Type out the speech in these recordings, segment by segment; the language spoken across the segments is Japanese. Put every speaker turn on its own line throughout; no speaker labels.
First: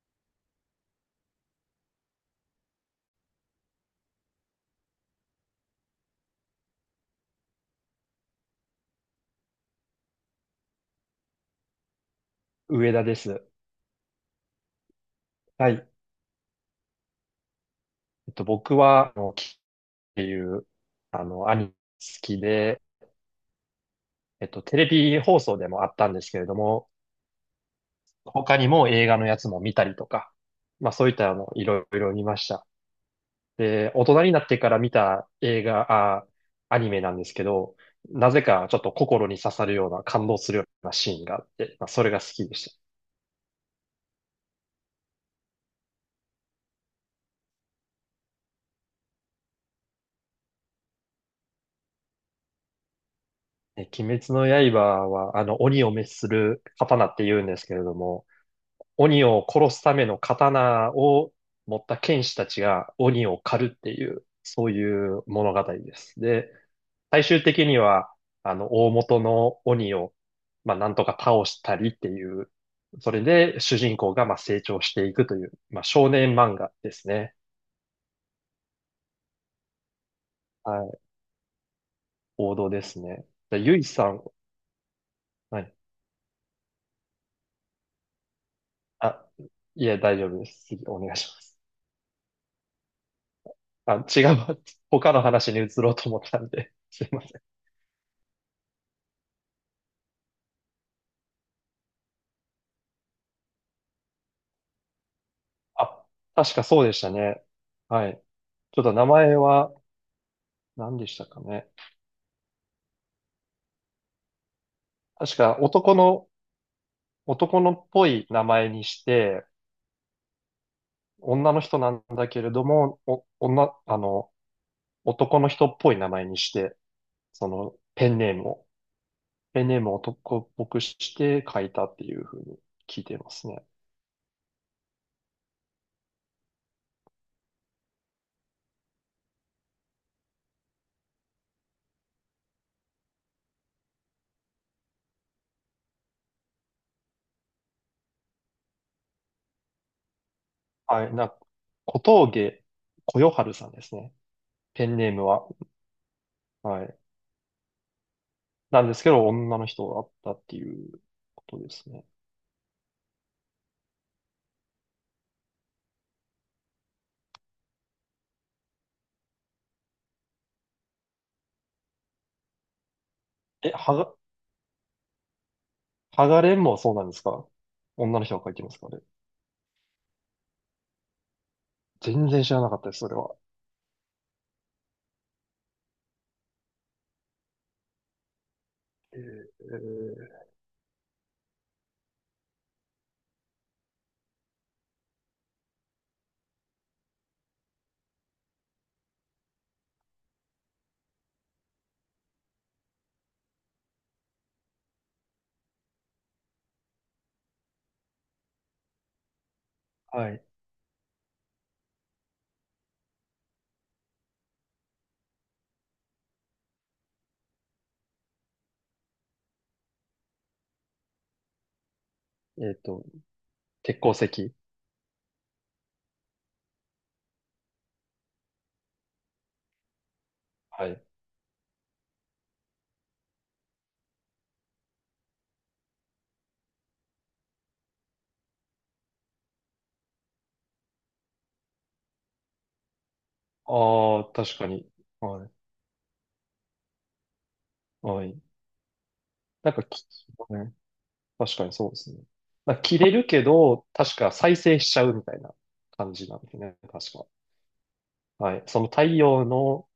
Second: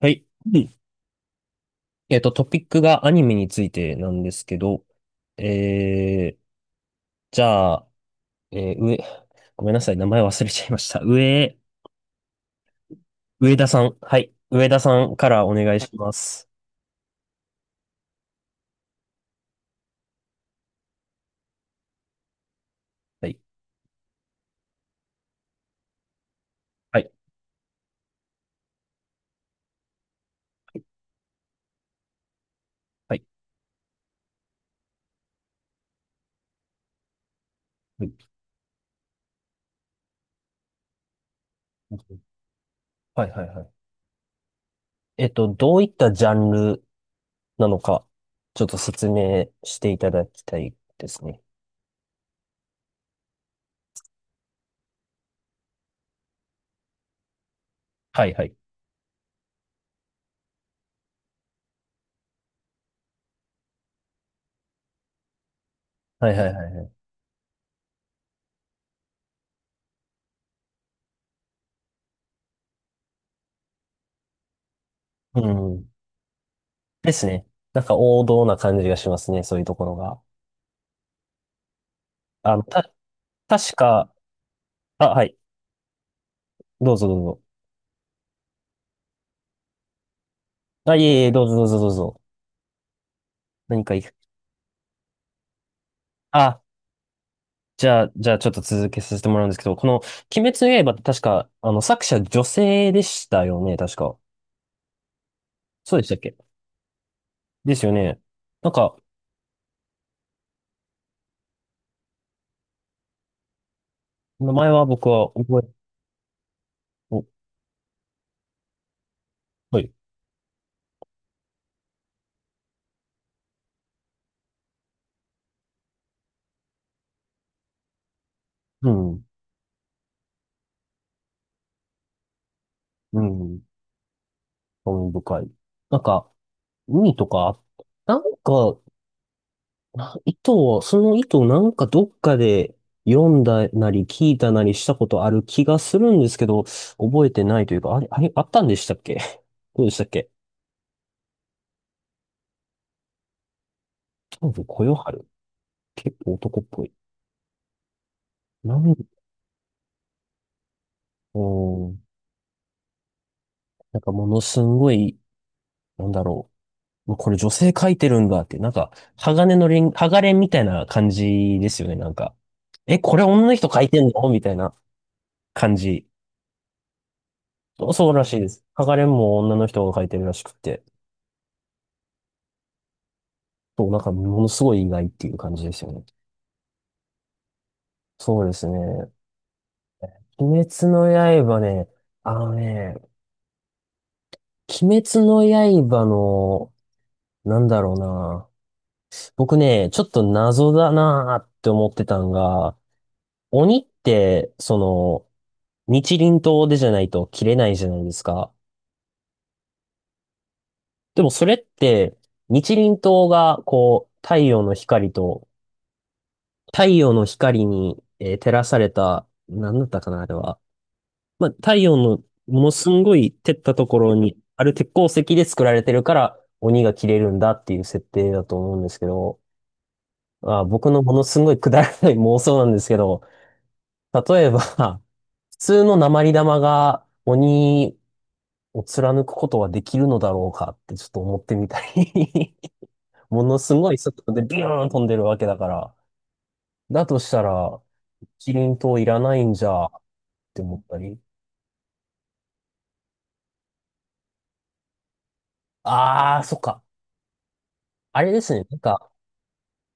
はい。うん。トピックがアニメについてなんですけど、えー、じゃあ、えー、上、ごめんなさい、名前忘れちゃいました。
上田です。
上田さん。はい。上田さんからお
は
願い
い。
します。
僕は、キっていう、アニメ好きで、
はい。
テレビ放送でもあったんですけれども、
はい。
他にも映画のやつも見たりとか、まあそういったいろいろ見ました。
はい。
で、大人になってから見た映画、アニメなんですけど、
はい。
なぜかちょっと心に刺さるような、感動するようなシーンがあって、まあそれが好
は
きでした。
い。はいはい。どういったジャンルなのか、ちょっと説明していただきたいですね。
え、鬼滅の刃は、鬼を滅する刀って言うんですけれども、
はい。はい。
鬼を殺すための刀を持った剣士たちが鬼を狩るっていう、そういう物語です。
はい。は
で、
い。はい。はい。
最終的には、大元の鬼を、まあ、なんとか倒したりっていう、それで主人公がまあ成長していくと
う
いう、まあ、
ん。
少年漫画です
です
ね。
ね。なんか王道な感じがしますね、そういうところが。
はい。王
あの、
道で
た、
すね。じゃあ、
確
ゆいさ
か、
ん、
あ、はい。
はい。
どうぞどうぞ。
あ、いえ、大丈夫です。次、
あ、
お
い
願い
えい
し
え、
ま
どうぞ
す。
どうぞどうぞ。何かいい。
あ、違う 他の話に移ろうと思ったん
あ、
で、すいません。
じゃあちょっと続けさせてもらうんですけど、この、鬼滅の刃って確か、作者女性でしたよね、確か。そう
あ、
でしたっけ。
確かそうでしたね。
ですよ
はい。
ね。なん
ちょっと
か、
名前は何でしたかね。
名前は僕は
確か
覚え、
男の、
お、
男のっぽい名前にして、
はい。
女の人なんだけれども、お、女、男の人っぽい名前にして、そのペンネームを、
うん、
ペンネームを男っぽくして書いたっていうふうに聞いてい
う
ます
ん、
ね。
興味深い。なんか、海とか、なんか、な糸を、その糸をなんかどっかで読んだなり聞いたなりしたことある気がするんですけど、覚えてないというか、あれ、あれ、あったんでしたっけ。どうでしたっけ。
はい。な、小峠小夜春さんですね。
多分、こ
ペ
よ
ンネ
は
ーム
る。
は。
結構男っ
は
ぽい。
い。
な
なんで
ん、
すけど、女の人だったっていう
う
ことです
ん。
ね。
なんかものすんごい、なんだろう。もうこれ女性描いてるんだって、なんか、鋼のレン、鋼レンみたいな感じですよね、なんか。え、これ女の人
え、
描い
は
てん
が、
のみたいな感じ。
剥がれんもそうなんですか？
そうそう
女
ら
の
し
人
い
が
で
書いて
す。
ますか
鋼
ね。
レンも女の人が描いてるらしくて。
全然知らなかったです、それは。
そう、なんかものすごい意外っていう感じですよね。そうですね。
えー、
鬼滅の刃ね、あのね、鬼滅の刃の、なんだろうな。僕ね、ちょっと謎だなーって思ってたんが、鬼って、その、日輪刀でじゃないと切れないじゃないですか。
はい。
でもそれって、日輪刀が、こう、太陽の光と、太陽の光に、照らされた、なんだったかな、あれは。まあ、太陽のもの
えっ
すん
と、
ごい照ったとこ
鉄鉱
ろに
石。
ある鉄鉱石で作られてるから、鬼が切れるんだっていう設定だと思うんですけど、あ、
は
僕の
い。
ものすんごいくだらない妄想なんですけど、例えば、普通の鉛玉が鬼を貫くことはできるのだろうかってちょっと思ってみたり ものすごい
あ
速
あ、
度で
確
ビュ
か
ーン
に。
飛んでるわけ
はい。
だから。だとしたら、
はい。
キリン島いらないんじ
なんか、
ゃっ
き、
て
ね、
思ったり。
確かにそうですね。なんか切れるけど、確か再生しちゃうみたいな感じな
あ
ん
あ、
で
そ
す
っ
ね。
か。
確か。
あれです
はい。
ね。なんか、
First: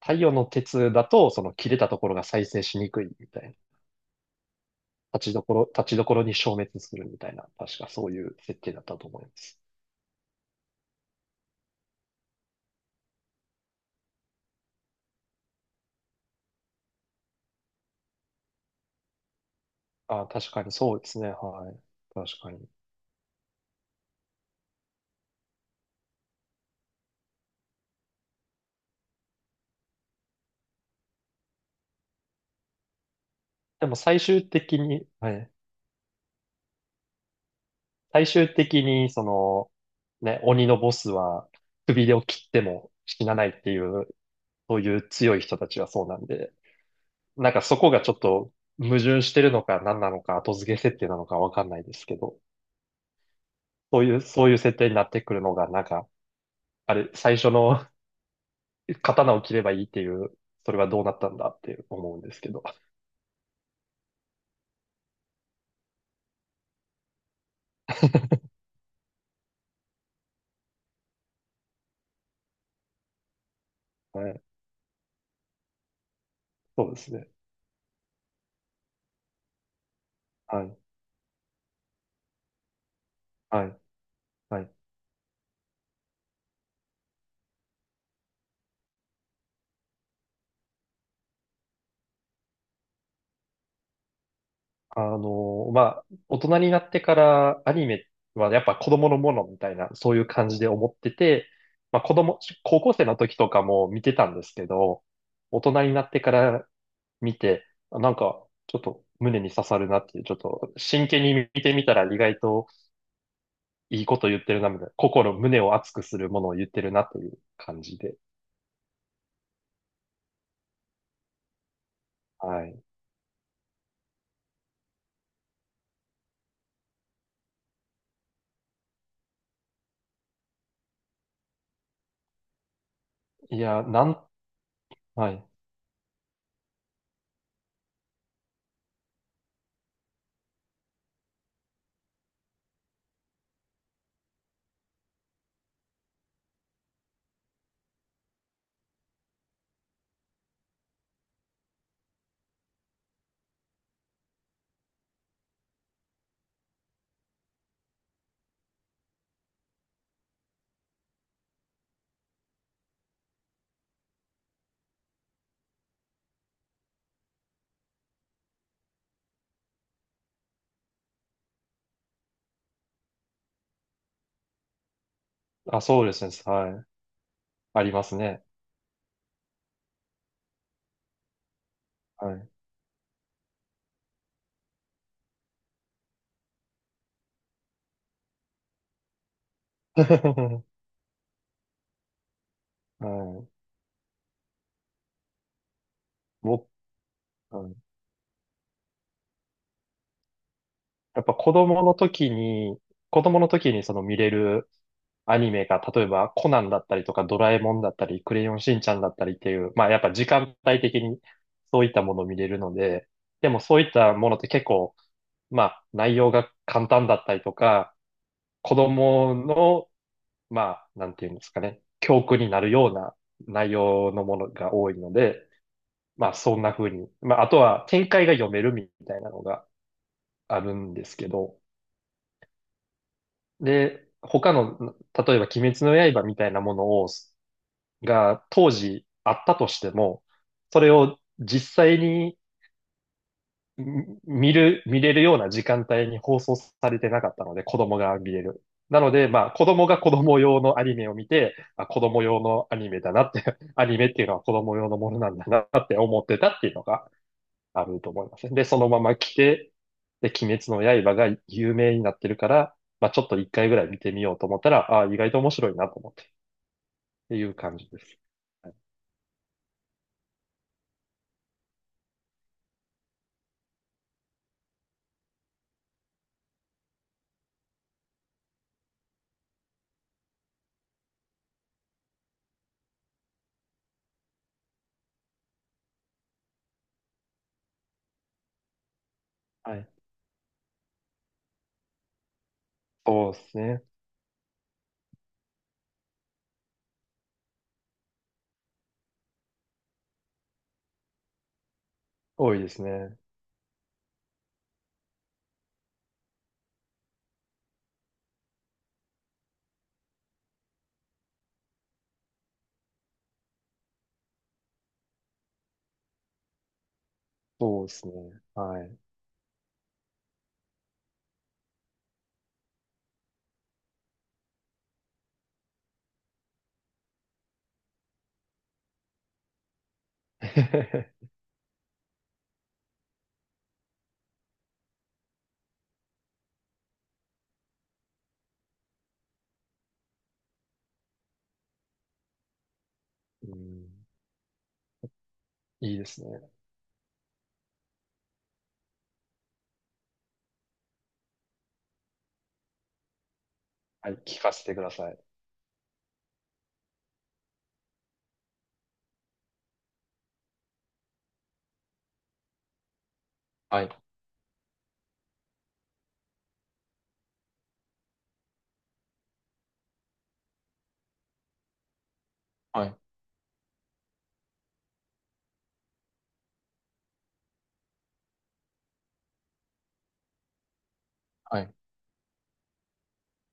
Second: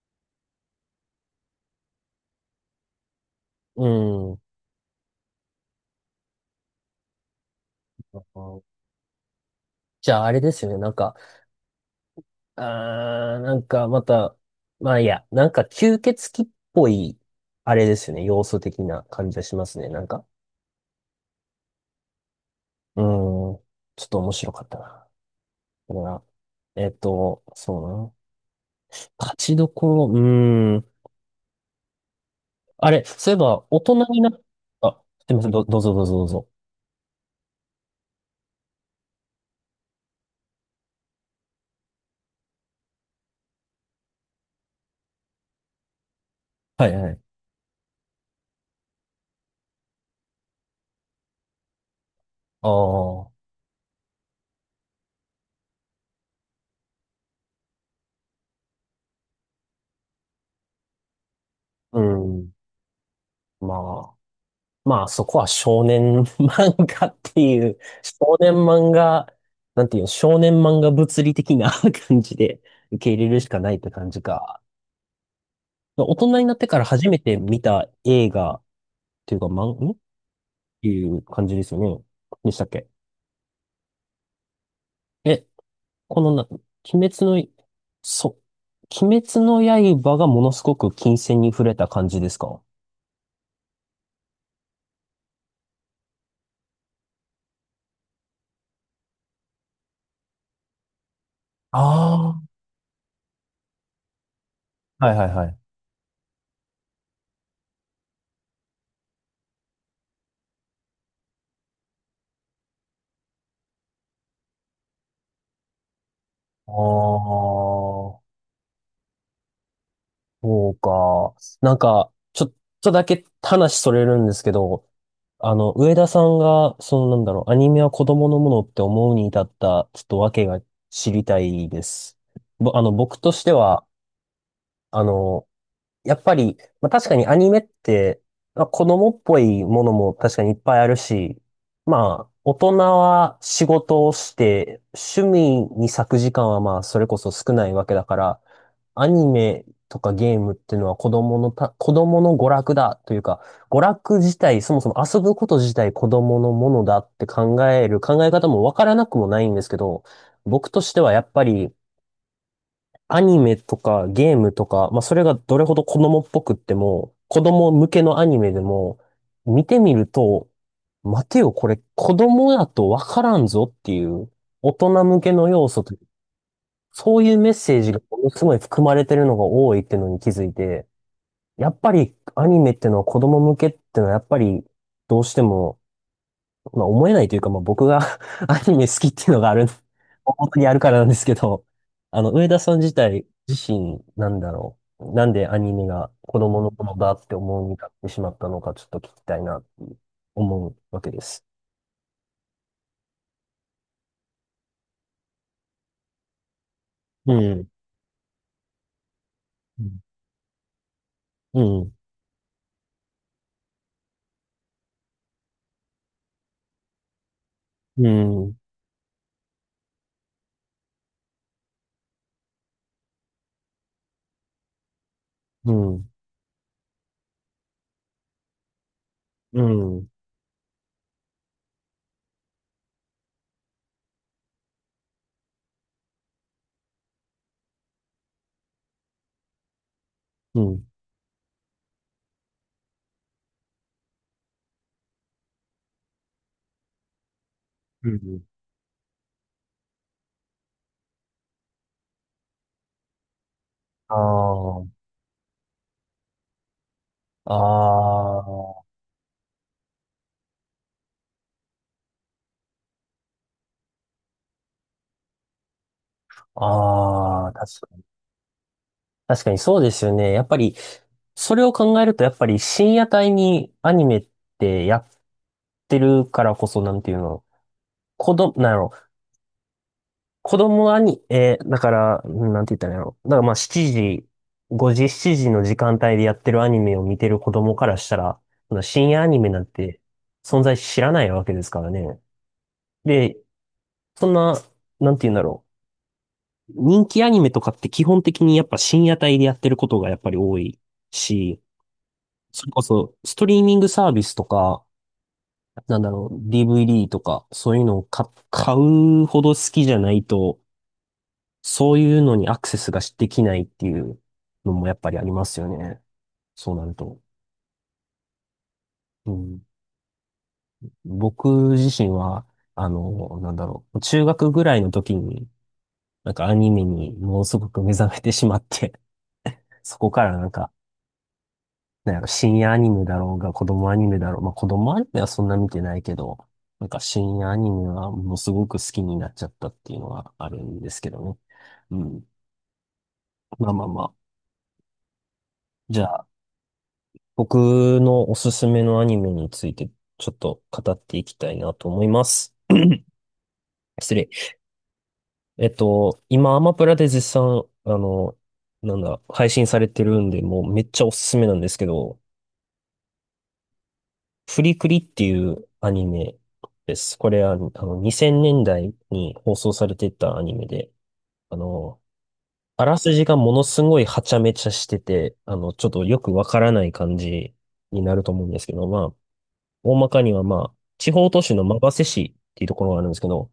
太陽の鉄だと、その切れたところが再生しにくいみたいな。
うん。
立ちどころに消滅するみたいな。確かそういう設定だったと思います。
じゃああれですよね。なんか、あー、なんかまた、まあいいや、なんか吸血鬼っぽい、あれですよね。要素的な感じがしますね。なんか、
あ、確かにそうですね。はい。確かに。
うん。ちょっと面白かったな。だから、そうだな。勝ちどころ、うーん。あれ、そういえば、大
で
人
も最
になっ
終的
た、あ、
に、
す
は
いませ
い。
ん、どうぞどうぞどうぞ。
最終的に、その、ね、鬼のボスは首を切っても死なないっていう、そういう強い人たちはそうなんで、
はいはい。
なんかそこがちょっと矛盾してるのか何なのか後付け設定なのかわかんないですけど、
ああ、
そういう設定になってくるのが、なんか、あれ、最初の 刀を切ればいいっていう、それはどうなったんだって
う
思うんですけ
ん。
ど。
まあ、まあ、そこは少年 漫画っていう、少年漫画、なんていうの、少年漫画物理的な 感じで受け入れるしかないって感じ
はい。
か。大人になってから
そうで
初
す
め
ね。
て見た映画っていうか、漫、んっ
はい。
ていう感じですよね。でしたっけ。
はい。はい。
え、このな、鬼滅の、そう、鬼滅の刃がものすごく金線に触れた感じですか。
まあ、大人になってからアニメはやっぱ子供のものみたいな、そういう感じで思ってて、まあ子供、
あ
高校生の時とかも見てたんですけど、
あ、はいはいは
大
い。
人になってから見て、あなんかちょっと胸に刺さるなっていう、ちょっと真剣に見てみたら意外といいこと言ってるな、みたいな、心、胸を熱くするものを言っ
ああ、
てるなという感じで。
そうか。なんか、ちょっ
はい。
とだけ話それるんですけど、上田さんが、そのなんだろう、アニメは子供のものって思うに至った、ちょっと訳が知りたいです。ぼ、あの、僕として
いや、
は、
なん、
あ
は
の、
い。
やっぱり、まあ、確かにアニメって、まあ、子供っぽいものも確かにいっぱいあるし、まあ、大人は仕事をして、趣味に割く時間はまあ、それこそ少ないわけだから、アニメとかゲームっていうのは子供のた、子供の娯楽だというか、娯楽自体、そもそも遊ぶこと自体子供のものだって考える考え方もわからなくもないんですけど、僕としてはやっぱりアニメとかゲームとか、まあ、それがどれほど子供っぽくっても、子供向けのアニメでも、見てみると、待てよ、これ子供やとわからんぞっていう、大人向けの要
あ、
素と、
そうですね。はい。
そういうメッセー
あ
ジ
り
が
ます
もの
ね。
すごい含まれてるのが多いっていうのに気づいて、やっぱり
は
ア
い。
ニメってのは子供向けってのはやっぱりどうしてもまあ思えないというか、まあ僕が アニメ好きっていうのがある、本当に あるからなんですけど、あの、上田さん自
は
体、
い。
自身、なんだろう。なんでアニメが子供
僕
の頃だって思
は
う
い
になってしまったのか、ちょっと聞きたいな、思うわけで
やっぱ
す。
子供の時に、子供の時にその見れるアニメが、例えばコナンだったりとか
う
ドラえ
ん。
もんだったり、クレヨンしんちゃんだったりっていう、
う
まあや
ん。
っぱ時間帯的に
う
そうい
ん。
ったものを見れるので、でもそういったものって結構、まあ内容が簡単だったりとか、
うん。
子供の、まあなんていうんですかね、教訓になるような内容のものが多いので、
うん。
まあそんな風に、まああとは展開が読めるみたいなの
う
が
ん。
あるんですけど、で、他の、例えば鬼滅の刃みたいなものを、が当時あったとしても、それを実際にん見る、見れるような時間帯に放送されてなかったので、子供
う
が見れ
ん。
る。なので、まあ、子供が子供用のアニメを見て、あ、子供用のアニメだなって、アニメっ
あ
ていうのは子供用
あ。
のものなんだなって思ってたっていうのが
あ
あると思いますね。で、そ
あ。
のまま来て、で、鬼滅の刃が有名になってるから、まあちょっと一回ぐらい見てみようと思ったら、ああ、意外と面白いなと思って、ってい
ああ。
う感じです。はい。
確かにそうですよね。やっぱり、それを考えると、やっぱり深夜帯にアニメってやってるからこそ、なんていうの、子供、なんやろ、子供アニ、だから、うんなんて言ったらいいんやろ。だからまあ7時、5時、7時の時間帯でやってるアニメを見てる子供からしたら、そんな深夜アニメなん
はい、
て存在知らないわけですからね。
そう
で、
ですね。
そんな、なんて言うんだろう。人気アニメとかって基本的にやっぱ深夜帯でやってることがやっぱり多いし、
多い
そ
で
れ
す
こそ、
ね。
ストリーミングサービスとか、なんだろう、DVD とか、そういうのを買、買うほど好きじゃないと、そういうのにアクセスができないっていうのもやっぱりありますよね。そうなると。
そうですね。はい。
うん、僕自身は、あの、なんだろう、中学ぐらいの時に、なんかアニメにものすごく目覚めてしまって、そこからなんか なんやろ、深夜アニメだろうが、子供アニメだろう。まあ、子供アニメはそんな見てないけど、なんか深夜アニメはものすごく好きになっちゃったっていうのはあるんですけどね。うん。
う
まあまあ
ん、
まあ。
いい
じゃ
です
あ、
ね。
僕のおすすめのアニメについてちょっと語っていきたいなと思います。
はい、
失礼。
聞かせてください。
今、アマプラで絶賛、あの、なんだ、配信されてるんで、もうめっちゃおすすめなんですけど、
はい、
フリクリっていうアニメです。これは、あの、2000年代に放送されてたアニメで、あの、あ
は
ら
い、
すじがものすごいはちゃめちゃしてて、あの、ちょっとよくわからない感じになると思うんですけど、まあ、大まかにはまあ、地方都市
は
の
い、
馬瀬市っていうところがあるんですけど、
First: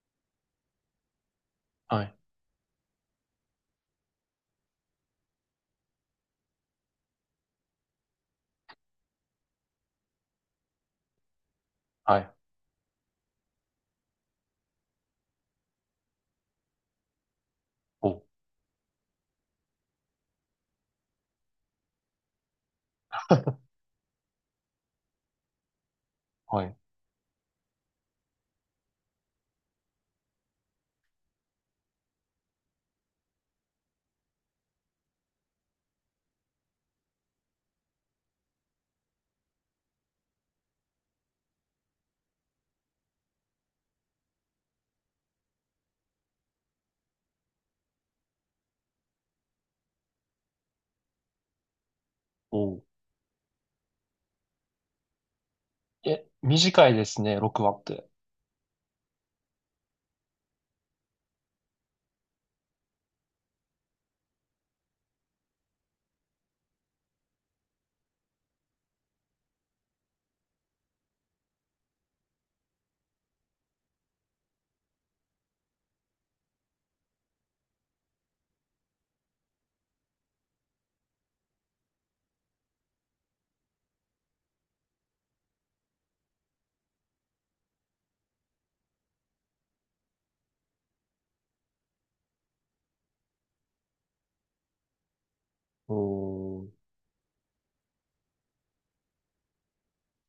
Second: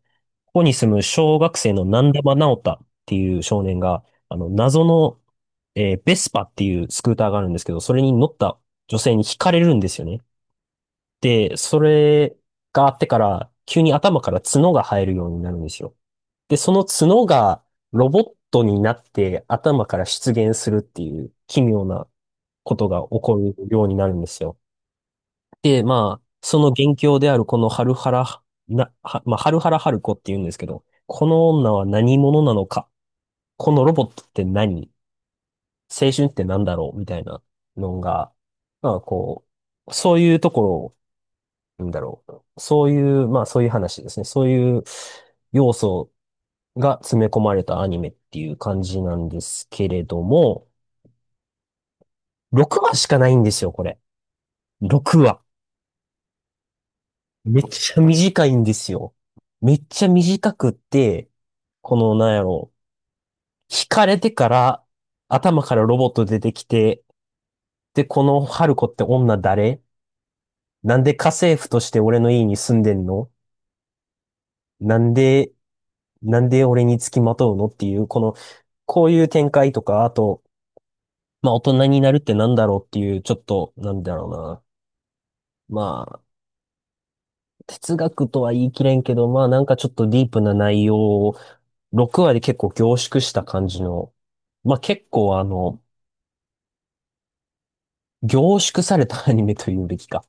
ここに住む小学生の
は
南
い、
玉直太っていう少年が、あの、謎の、ベスパっていうスクーターがあるんですけど、それに乗った女性に惹かれるんですよね。で、そ
はい。
れがあってから、急に頭から角が生えるようになるんですよ。で、その角がロ
お
ボ
う、
ットになって頭から出現するっていう奇妙なことが起こる ようになるんですよ。で、まあ、そ
は
の
い、
元凶であるこのハルハラハルコって言うんですけど、この女は何者なのか、このロボットって何、青春って何だろうみたいなのが、まあこう、そういうところをなんだろう。そういう、まあそういう話ですね。そういう要素が詰め込まれたアニメっていう感じなんですけれども、
お
6
う。
話しかないんですよ、これ。6話。
え、短いですね、
め
6
っ
話っ
ちゃ
て。
短いんですよ。めっちゃ短くって、この、なんやろう。惹かれてから、頭からロボット出てきて、で、この春子って女誰、なんで家政婦として俺の家に住んでんの、なんで、なんで俺に付きまとうのっていう、こういう展開とか、あと、まあ大人になるってなんだろうっていう、ちょっと、なんだろうな。まあ、哲学とは言い切れんけど、まあなんかちょっとディープな内容を6話で結構凝縮した感じの、まあ結構、
おー。
凝縮されたアニメというべきか。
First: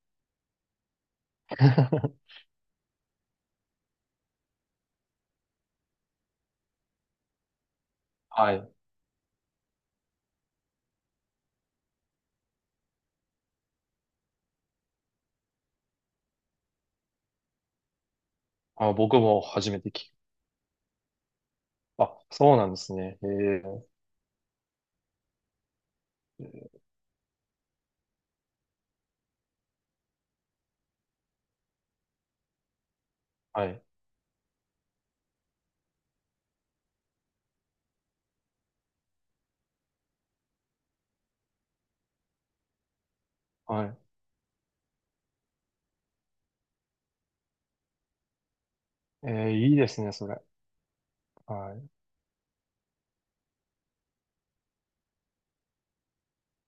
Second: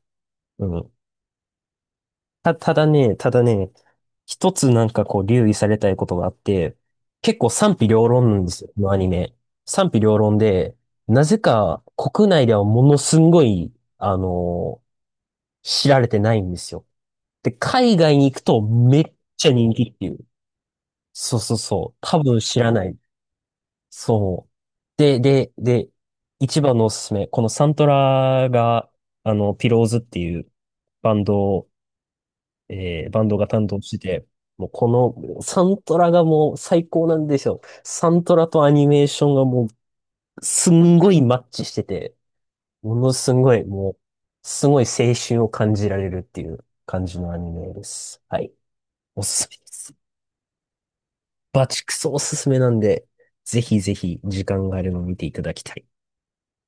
うん。ただね、一つなんかこう留意されたいことがあって、結構賛否両論なんで
は
す
い。
よ、このアニメ。賛否両論で、なぜか国内ではものすんごい、あの知られてないんですよ。で、海外に行くと
あ、
めっ
僕も
ちゃ
初
人
め
気
て聞
ってい
き、
う。そうそうそう、
あ、
多分
そう
知
なん
ら
で
な
す
い。
ね。ええ、
そう。で、一番のおすすめ。このサントラが、ピローズっていうバンドを、バンドが
は
担当
い、
してて、もうこのサントラがもう最高なんですよ。サントラとアニメーションがもうすんごいマッチしてて、ものすごい
は
も
い。
う、すごい青春を感じられるっていう感じのアニメです。はい。おすす
ええ、
めで
いいで
す。
すね、それ。
バ
は
チ
い、
クソおすすめなんで、ぜひぜひ時間があれば見ていただきたい。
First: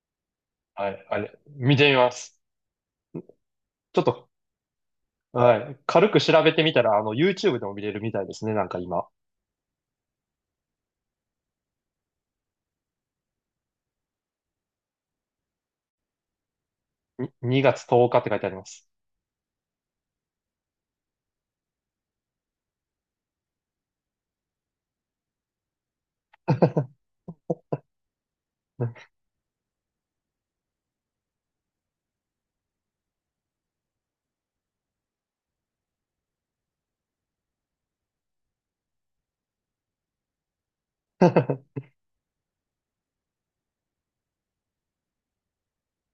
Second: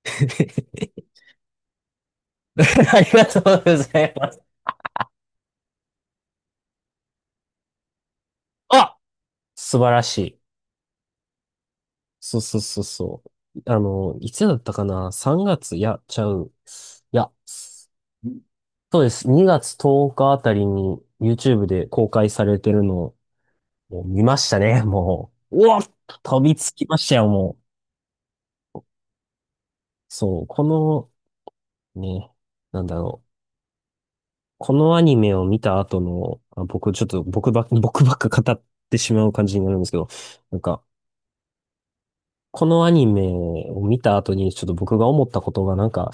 はい、あれ、見てみます。
ありがとうご
ち
ざ
ょっ
い
と、
ます。
はい、軽く調べてみたら、あの、YouTube でも見れるみたいですね、なんか
あ、
今。
素晴らしい。そうそうそうそう。いつだったかな？ 3 月、いや、ちゃう。いや、
に2月10日って書いてあります。
そうです。2月10日あたりに YouTube で公開されてるのをもう見ましたね、もう。うわ、飛びつきましたよ、もう。そう、この、ね、なんだろう。このアニメを見た後の、あ、僕ちょっと僕ばっ、僕ばっか語ってしまう感じになるんですけど、なんか、このアニメを見た後にちょっと僕が思ったことが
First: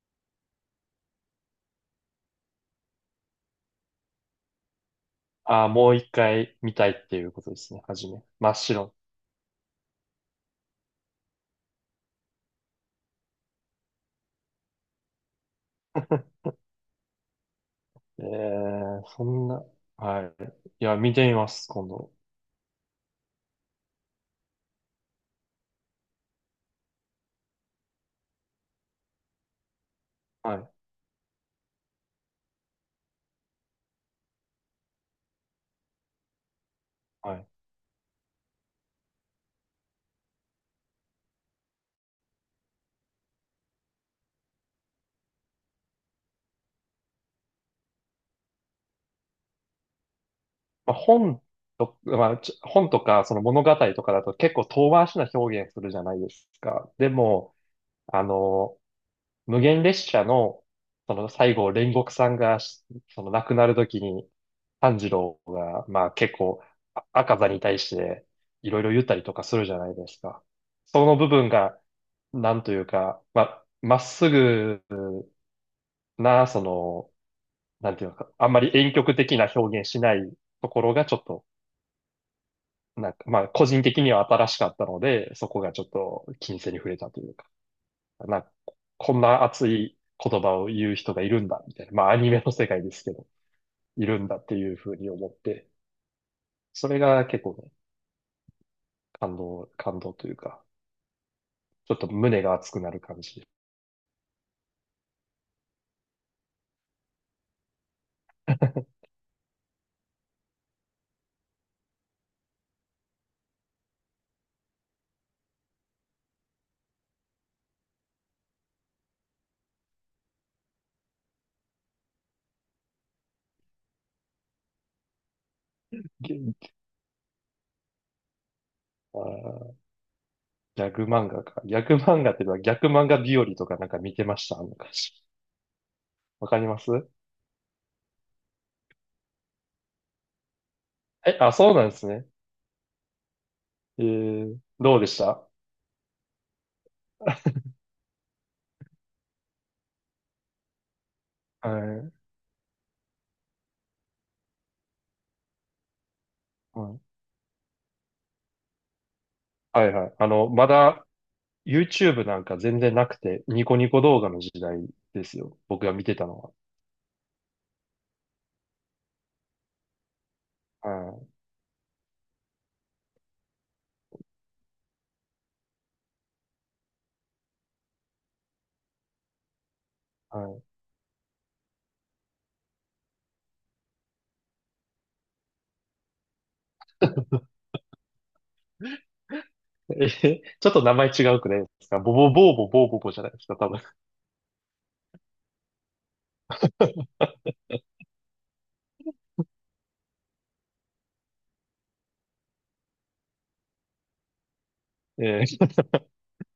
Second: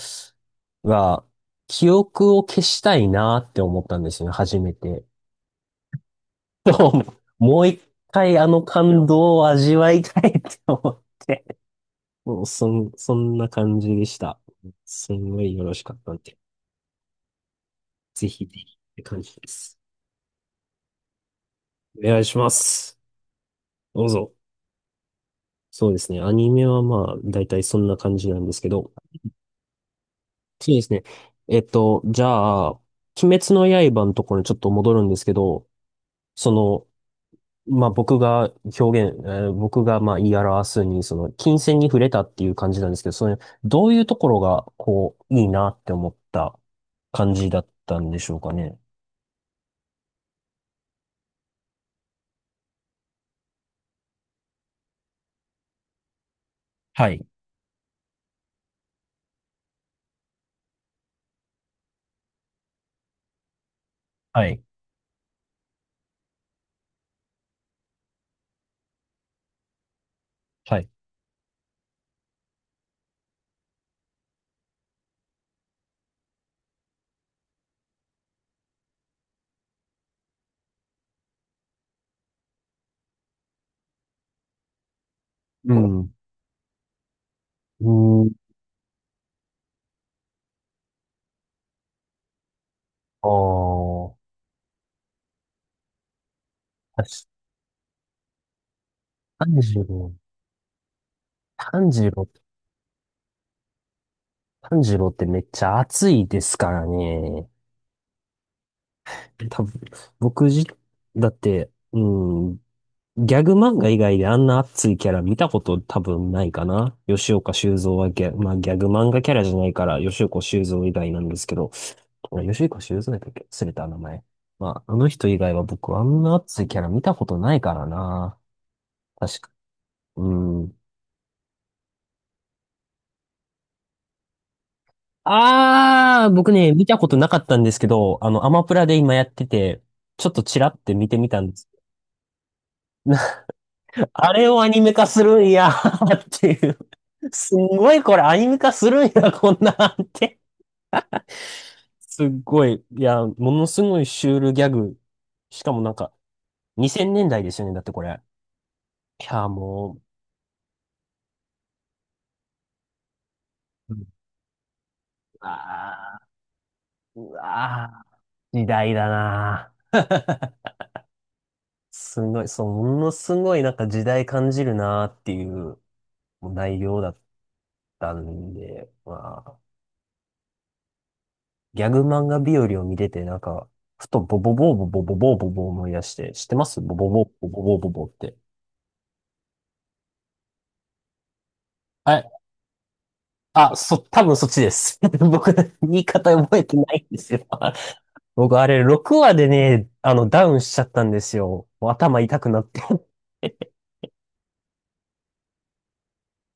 が、記憶を消したいなって思ったんですよね、初めて。
ああ、もう一回見たいって いうことで
もう
す
一
ね、はじめ。
回あ
真っ
の
白。
感動を味わいたいって思って、もうそんな感じでした。すんごいよろしかったんで、
え
ぜひぜひっ
え、
て感
そ
じで
んな、
す。
はい。いや、見てみます、今
お
度。
願いします。どうぞ。そうですね。アニメはまあ、だいたいそんな感じなんですけど、
はい、
そうですね。じゃあ、鬼滅の刃のところにちょっと戻るんですけど、その、
はい。
まあ僕が表現、え僕がまあ言い表すに、その、金線に触れたっていう感じなんですけど、それ、どういうところが、こう、いいなって思った感じだったんでしょうかね。
まあ、本と、まあ、ちょ本とかその物語とかだと結構遠回しな表現するじゃないですか。で
はい。
も、あの、無限列車の、その最後、煉獄さんがし、その亡くなる時に、
はい。
炭治郎が、まあ結構、あ赤座に対していろいろ言ったりとかするじゃないですか。
はい。
その部分が、なんというか、まあ、まっすぐな、その、なんていうのか、あんまり婉曲的な表現しないところがちょっと、なんか、まあ、個人的には新しかったので、そこが
う
ちょっ
ん。
と金銭に触れたというか、
うん。
なんか、こんな熱い言葉を言う人がいるんだ、みたいな。まあ、アニメの世界ですけど、
あ
いるんだっていうふうに思って、それ
あ、
が結構ね、
炭治
感動
郎。
というか、
炭
ちょっと
治郎、
胸が熱くなる感じ。
炭治郎ってめっちゃ熱いですからね。多分、僕じ、だって、うん、ギャグ漫画以外であんな熱いキャラ見たこと多分ないかな。吉岡修造はギャ、まあギャグ漫画キャラじゃないから、吉岡修造以外なんですけど、あ、吉岡修造だっけ、忘れた名前。まあ、あの人以外は僕あん
ギ
な熱い
ャ
キャラ見たことないからな。
あ
確か、
ー、
うん。
ギャグ漫画か。ギャグ漫画っていうのは逆漫画日和とかなんか見てましたあの感じ。
あー、
わ
僕
かり
ね、
ま
見
す。
たことなかったんですけど、アマプラで今やってて、ちょっとチラって見てみ
え、
たん
あ、
です。
そうなんですね。え
あれ
ー、
をアニメ
どう
化
でし
する
た？
んやー っていう。す んごいこれアニメ化するんや、こんなんって。
はい、
すっごい、いや、ものすごいシュールギャグ。しかもなんか、
はい、
2000年代ですよね、だってこれ。いや、
はい
も
はい。あの、まだ YouTube なんか全然なくて、ニコニ
う、う
コ
ん、
動画の時代ですよ。僕が見て
あ
たのは。
ー、うわー、時代だなー。
はい
すごい、そう、ものすごいなんか時代感じるなーっていうもう内容だったんで、まあ、
はい。
ギャグ漫画日和を見てて、なんか、ふとボボボーボボボボーボボー思い出して、知ってますボボボーボボ ボーボボーって。
え、ちょっと名前違うくないですか？ボ
は
ボ
い。
ボーボボーボボじゃないですか、多分。
多分そっちです。僕、言い方覚えてない んですよ。僕、あれ、6話でね、ダウンしちゃったんですよ。もう頭痛くなって
えー、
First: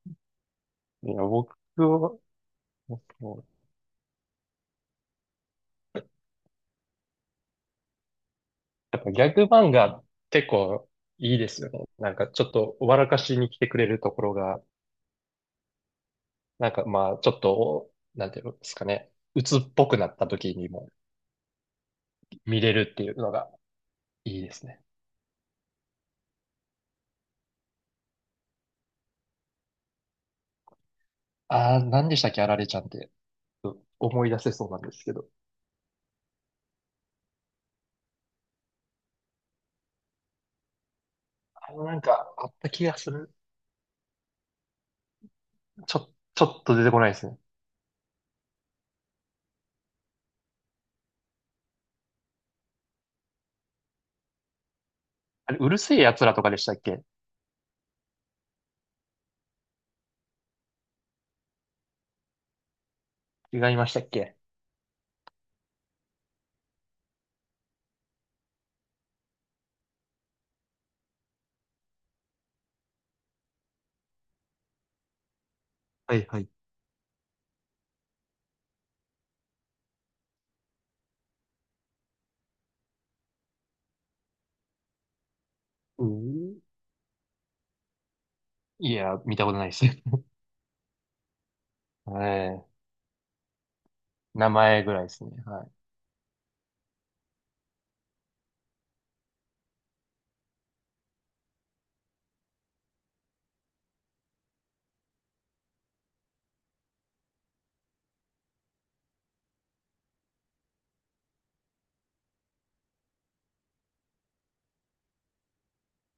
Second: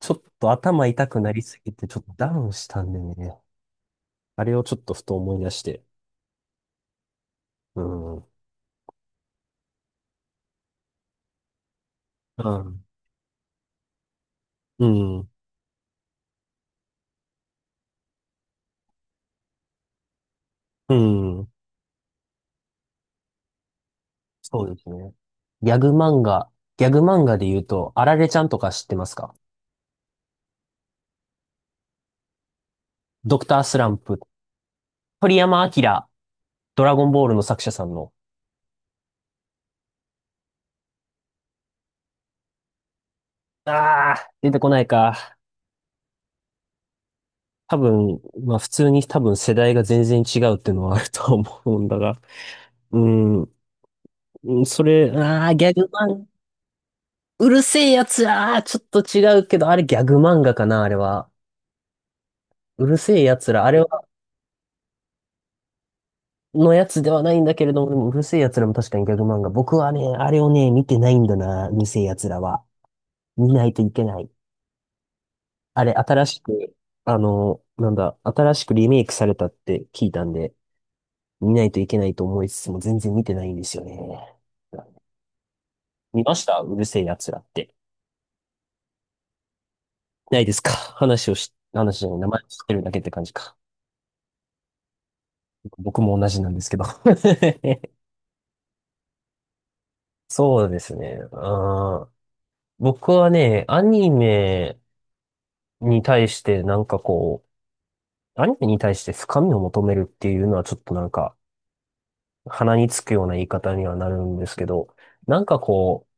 ちょっと頭
い
痛く
や、
なり
僕
すぎて、ちょっと
は、
ダウンしたんで
そ
ね。
う、
あれをちょっとふと思い出して。うん。う
やっぱギャグ漫画結構いいですよね。なんかちょっと
ん。
笑かしに来てくれるところが、
うん。
なんかまあちょっと、なんていうんですかね。鬱っぽくなった時にも
うん。
見れるっていうのがいいで
そ
す
うで
ね。
すね。ギャグ漫画、ギャグ漫画で言うと、あられちゃんとか知ってますか？
ああ、何でしたっけ、あられちゃんって。
ドクタースランプ、
思い出せそうなんですけど。
鳥山明、ドラゴンボールの作者さんの。
あのなんか、あった気がする。
ああ、出てこないか。
ちょ、ちょっと出てこないですね。
多分、まあ普通に多分世代が全然違うっていうのはあると思うんだが。うん、うんそれ、あ
あ
あ、
れ、
ギ
う
ャ
る
グ
せえ
漫
奴
画、
らとかでしたっけ？
うるせえやつら、あーちょっと違うけど、あれギャグ漫画かな、あれは。うるせえやつ
違
ら、あ
い
れ
ました
は
っけ？
のやつではないんだけれども、でもうるせえ奴らも確かにギャグ漫画。僕はね、あれをね、見てないんだな、うるせえ奴らは。見ないといけない。あれ、
はい
新
は
し
い。
く、あの、なんだ、新しくリメイクされたって聞いたんで、見ないといけないと思いつつも全然見てないんですよね。
う
見まし
ん。
たうるせえ奴らって。
いや、見たことないです。え
ないですか？ 話をし、話じゃない、名前知
え、
ってるだけって感じか。
名前ぐらいですね。はい。
僕も同じなんですけど。そうですね。あー、僕はね、に対してなんかこアニメに対して深みを求めるっていうのはちょっとなんか鼻につくような言い方にはなるんですけど、なんかこう、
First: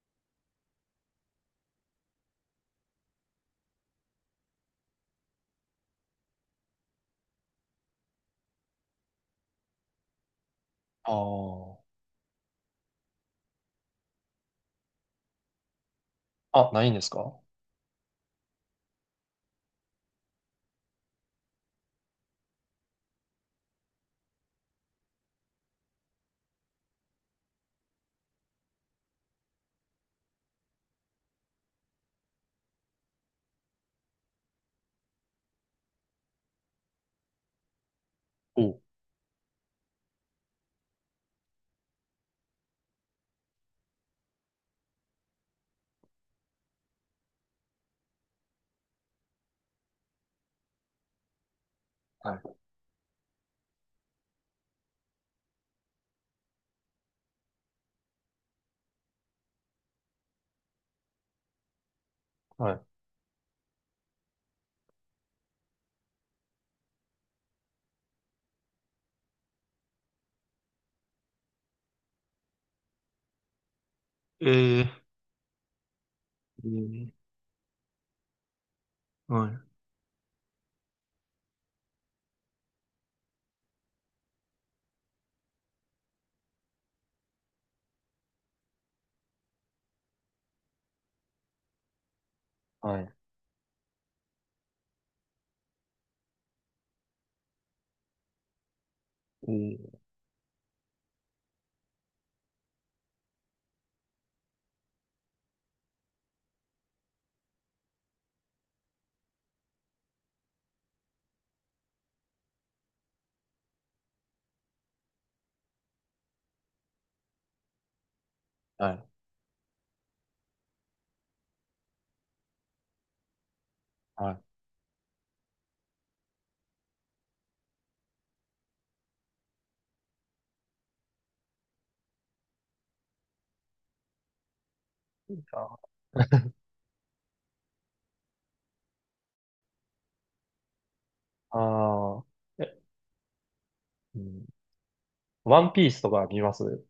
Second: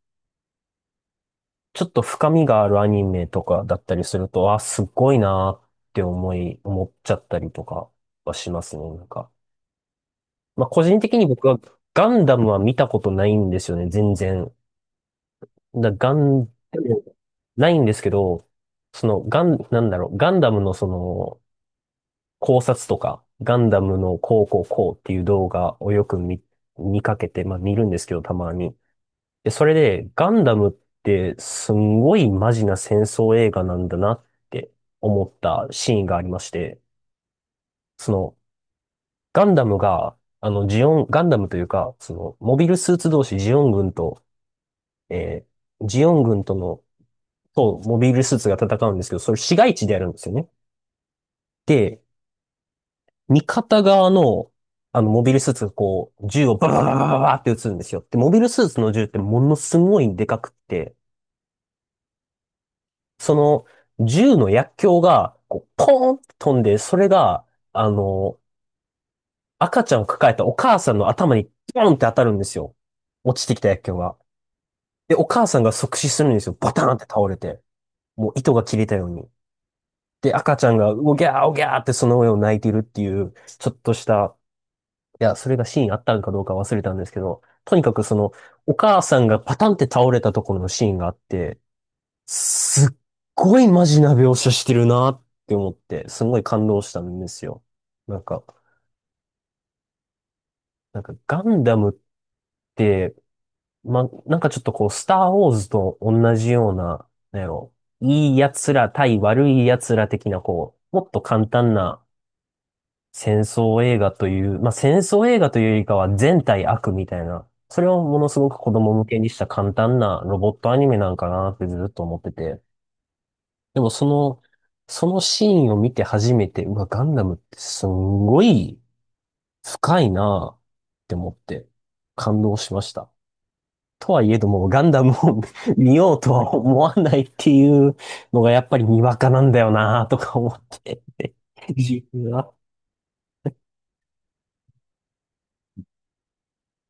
ちょっと深みがあるアニメとかだったりすると、あ、すっごいなーって思っちゃったりとかはしますね、なんか。まあ個人的に僕は
ああ、
ガンダムは見たことないんですよね、全然。だガン、
あ、ないんですか？は
ないんですけど、そのガン、なんだろう、ガンダムのその、考察とか、ガンダムのこうこうこうっていう動画をよく見かけて、まあ見るんですけど、たまに。で、それで、ガンダムってすんごいマジな戦争映画なんだなって思ったシーンがありまして、その、
う。い。
ガンダムというか、その、モビルスーツ同士、ジオン軍と、えージオン軍との、モビルスーツが戦うんですけど、それ市街地でやるんですよね。で、味方側の、モビルスーツがこう、銃をババババババって撃つんですよ。で、モビルスーツの銃ってものすごいでかくって、
は
その、銃の薬莢が、こう、ポーンって飛んで、それが、あの、赤ちゃんを抱えたお母さんの頭に、ポーンって当たるんですよ。落ちてきた薬莢が。
い。えー、
で、お母さんが即死するんですよ。
え
バターンって
ー、
倒れて。もう糸が切れたように。
はい。
で、赤ちゃんが、おぎゃーおぎゃーってその上を泣いてるっていう、ちょっとした、いや、それがシーンあったかどうか忘れたんですけど、とにかくその、お母さんがパタンって倒れたところのシーンがあって、すっ
はい。
ごいマジな描写してるなって思って、すごい感動したんですよ。なんか、
えー、
なんかガンダムって、ま、なんかちょっとこう、スターウォーズと同じような、なんやろ、いい奴ら対悪い奴ら的なこう、もっと簡単な戦争映画という、まあ、戦争映画というよりかは全体悪みたいな、それをものすごく子
は
供向
い。
けにした簡単なロボットアニメなんかなってずっと思ってて。でもそ
は
の、
い。
そのシーンを見て初めて、うわ、ガンダムってすんごい深いなって思って感動しました。とはいえども、ガンダムを
あ
見ようと は思わないっていうのがやっぱりにわかなんだよなとか思って。自
あ
分は
ー、え、うん、ワンピースとか見ます？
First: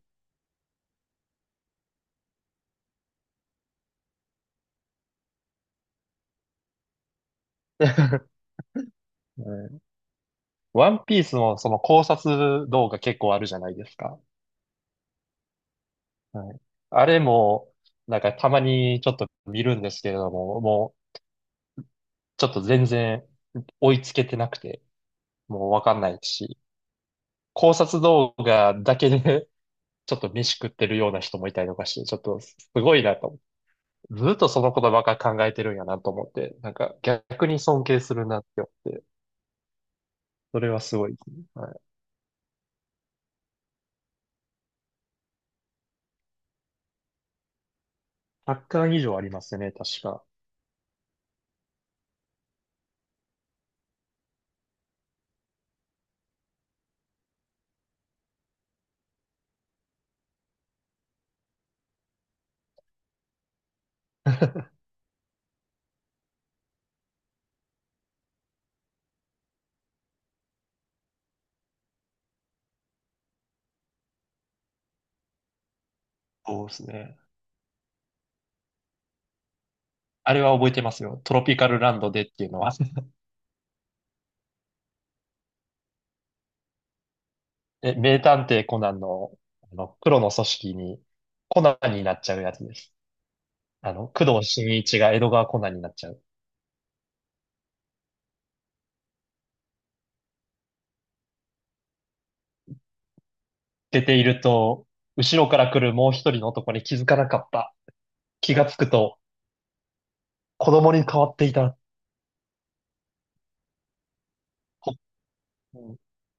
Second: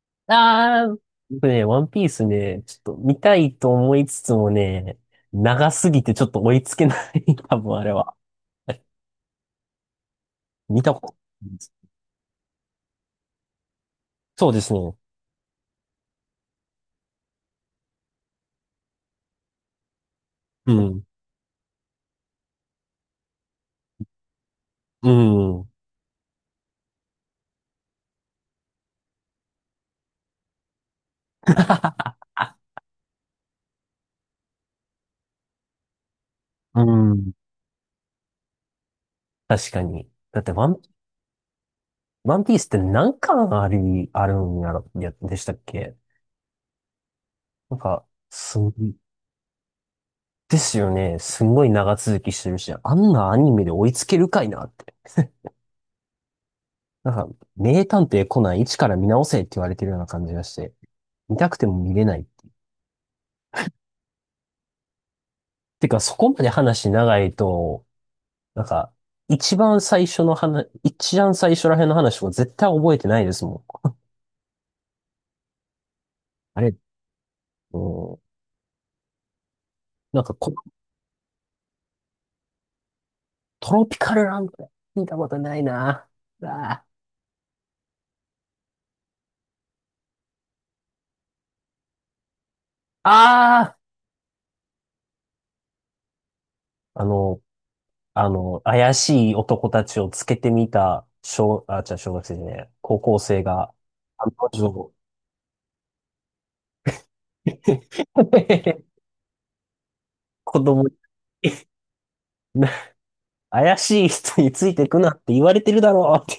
僕ね、ワンピースね、ちょっと見たいと思いつつもね、長すぎてちょっと追いつけない、多分あ
え
れは。
ー
見
ワ
たこ
ン
と
ピース
ない
の
で
そ
す。
の考察動画結構あるじゃないですか。
そうですね。
はい。あれも、なんかたまにちょっと見るんですけれども、
う
も
ん。
うちょっと全然追いつけてなくて、
うん。
もうわかんないし、考察動画だけで ちょっと飯食ってるような人もいたりとかし て、ちょっとすごいなと思って、ずっとそのことばっか考えてるんやなと思って、なん
う
か
ん。
逆に尊敬するなって思って、
確かに。だって
そ
ワ
れは
ン、
すごいですね。はい。
ワンピースって何巻あるんやろ、や、でしたっけ？なんか、す
100巻
ん、
以上ありますね、確か。
ですよね。すんごい長続きしてるし、あんなアニメで追いつけるかいなって。なんか、名探偵コナン一から見直せって言われてるような感じがして、見たくても見れない。てか、そこまで話長いと、なんか、一番最初の話、一番最初らへんの話とか絶対覚えてないですもん。あ
そうで
れ、
すね。
うん、なん
あ
か
れは
こ、
覚えてますよ。トロピカルランドでっていうのは、
トロピカルランド見たことないな。あ
え、名探偵コナンの、あの、黒の組織に、コナンになっちゃうやつです。
あ、あ
あの、工藤新一が江戸川コナンになっちゃう。
ーあの、怪しい男たちをつけてみた、小学生じゃねえ、高校生が、
出てい
案
る
の
と、
定
後ろから来るもう一人の男に気づかなかった。気がつ くと、
子
子
供に、
供に変わっていた。
怪しい人について
ほ
くなって言われて
う
るだ
ん。
ろう。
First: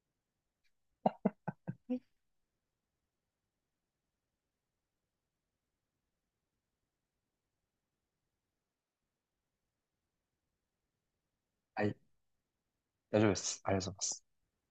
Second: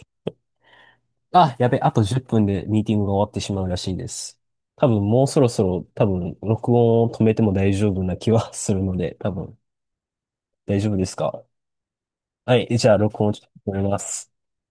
あ、やべ、あと10分でミーティングが終わってしまうらしいです。多分もうそろそろ多分録音を止めても大丈夫な気はするので、多分大丈夫ですか？
はい、
はい、じゃあ
大
録
丈夫
音を
で
ちょっ
す。あ
と
りが
止め
とうござい
ま
ます。
す。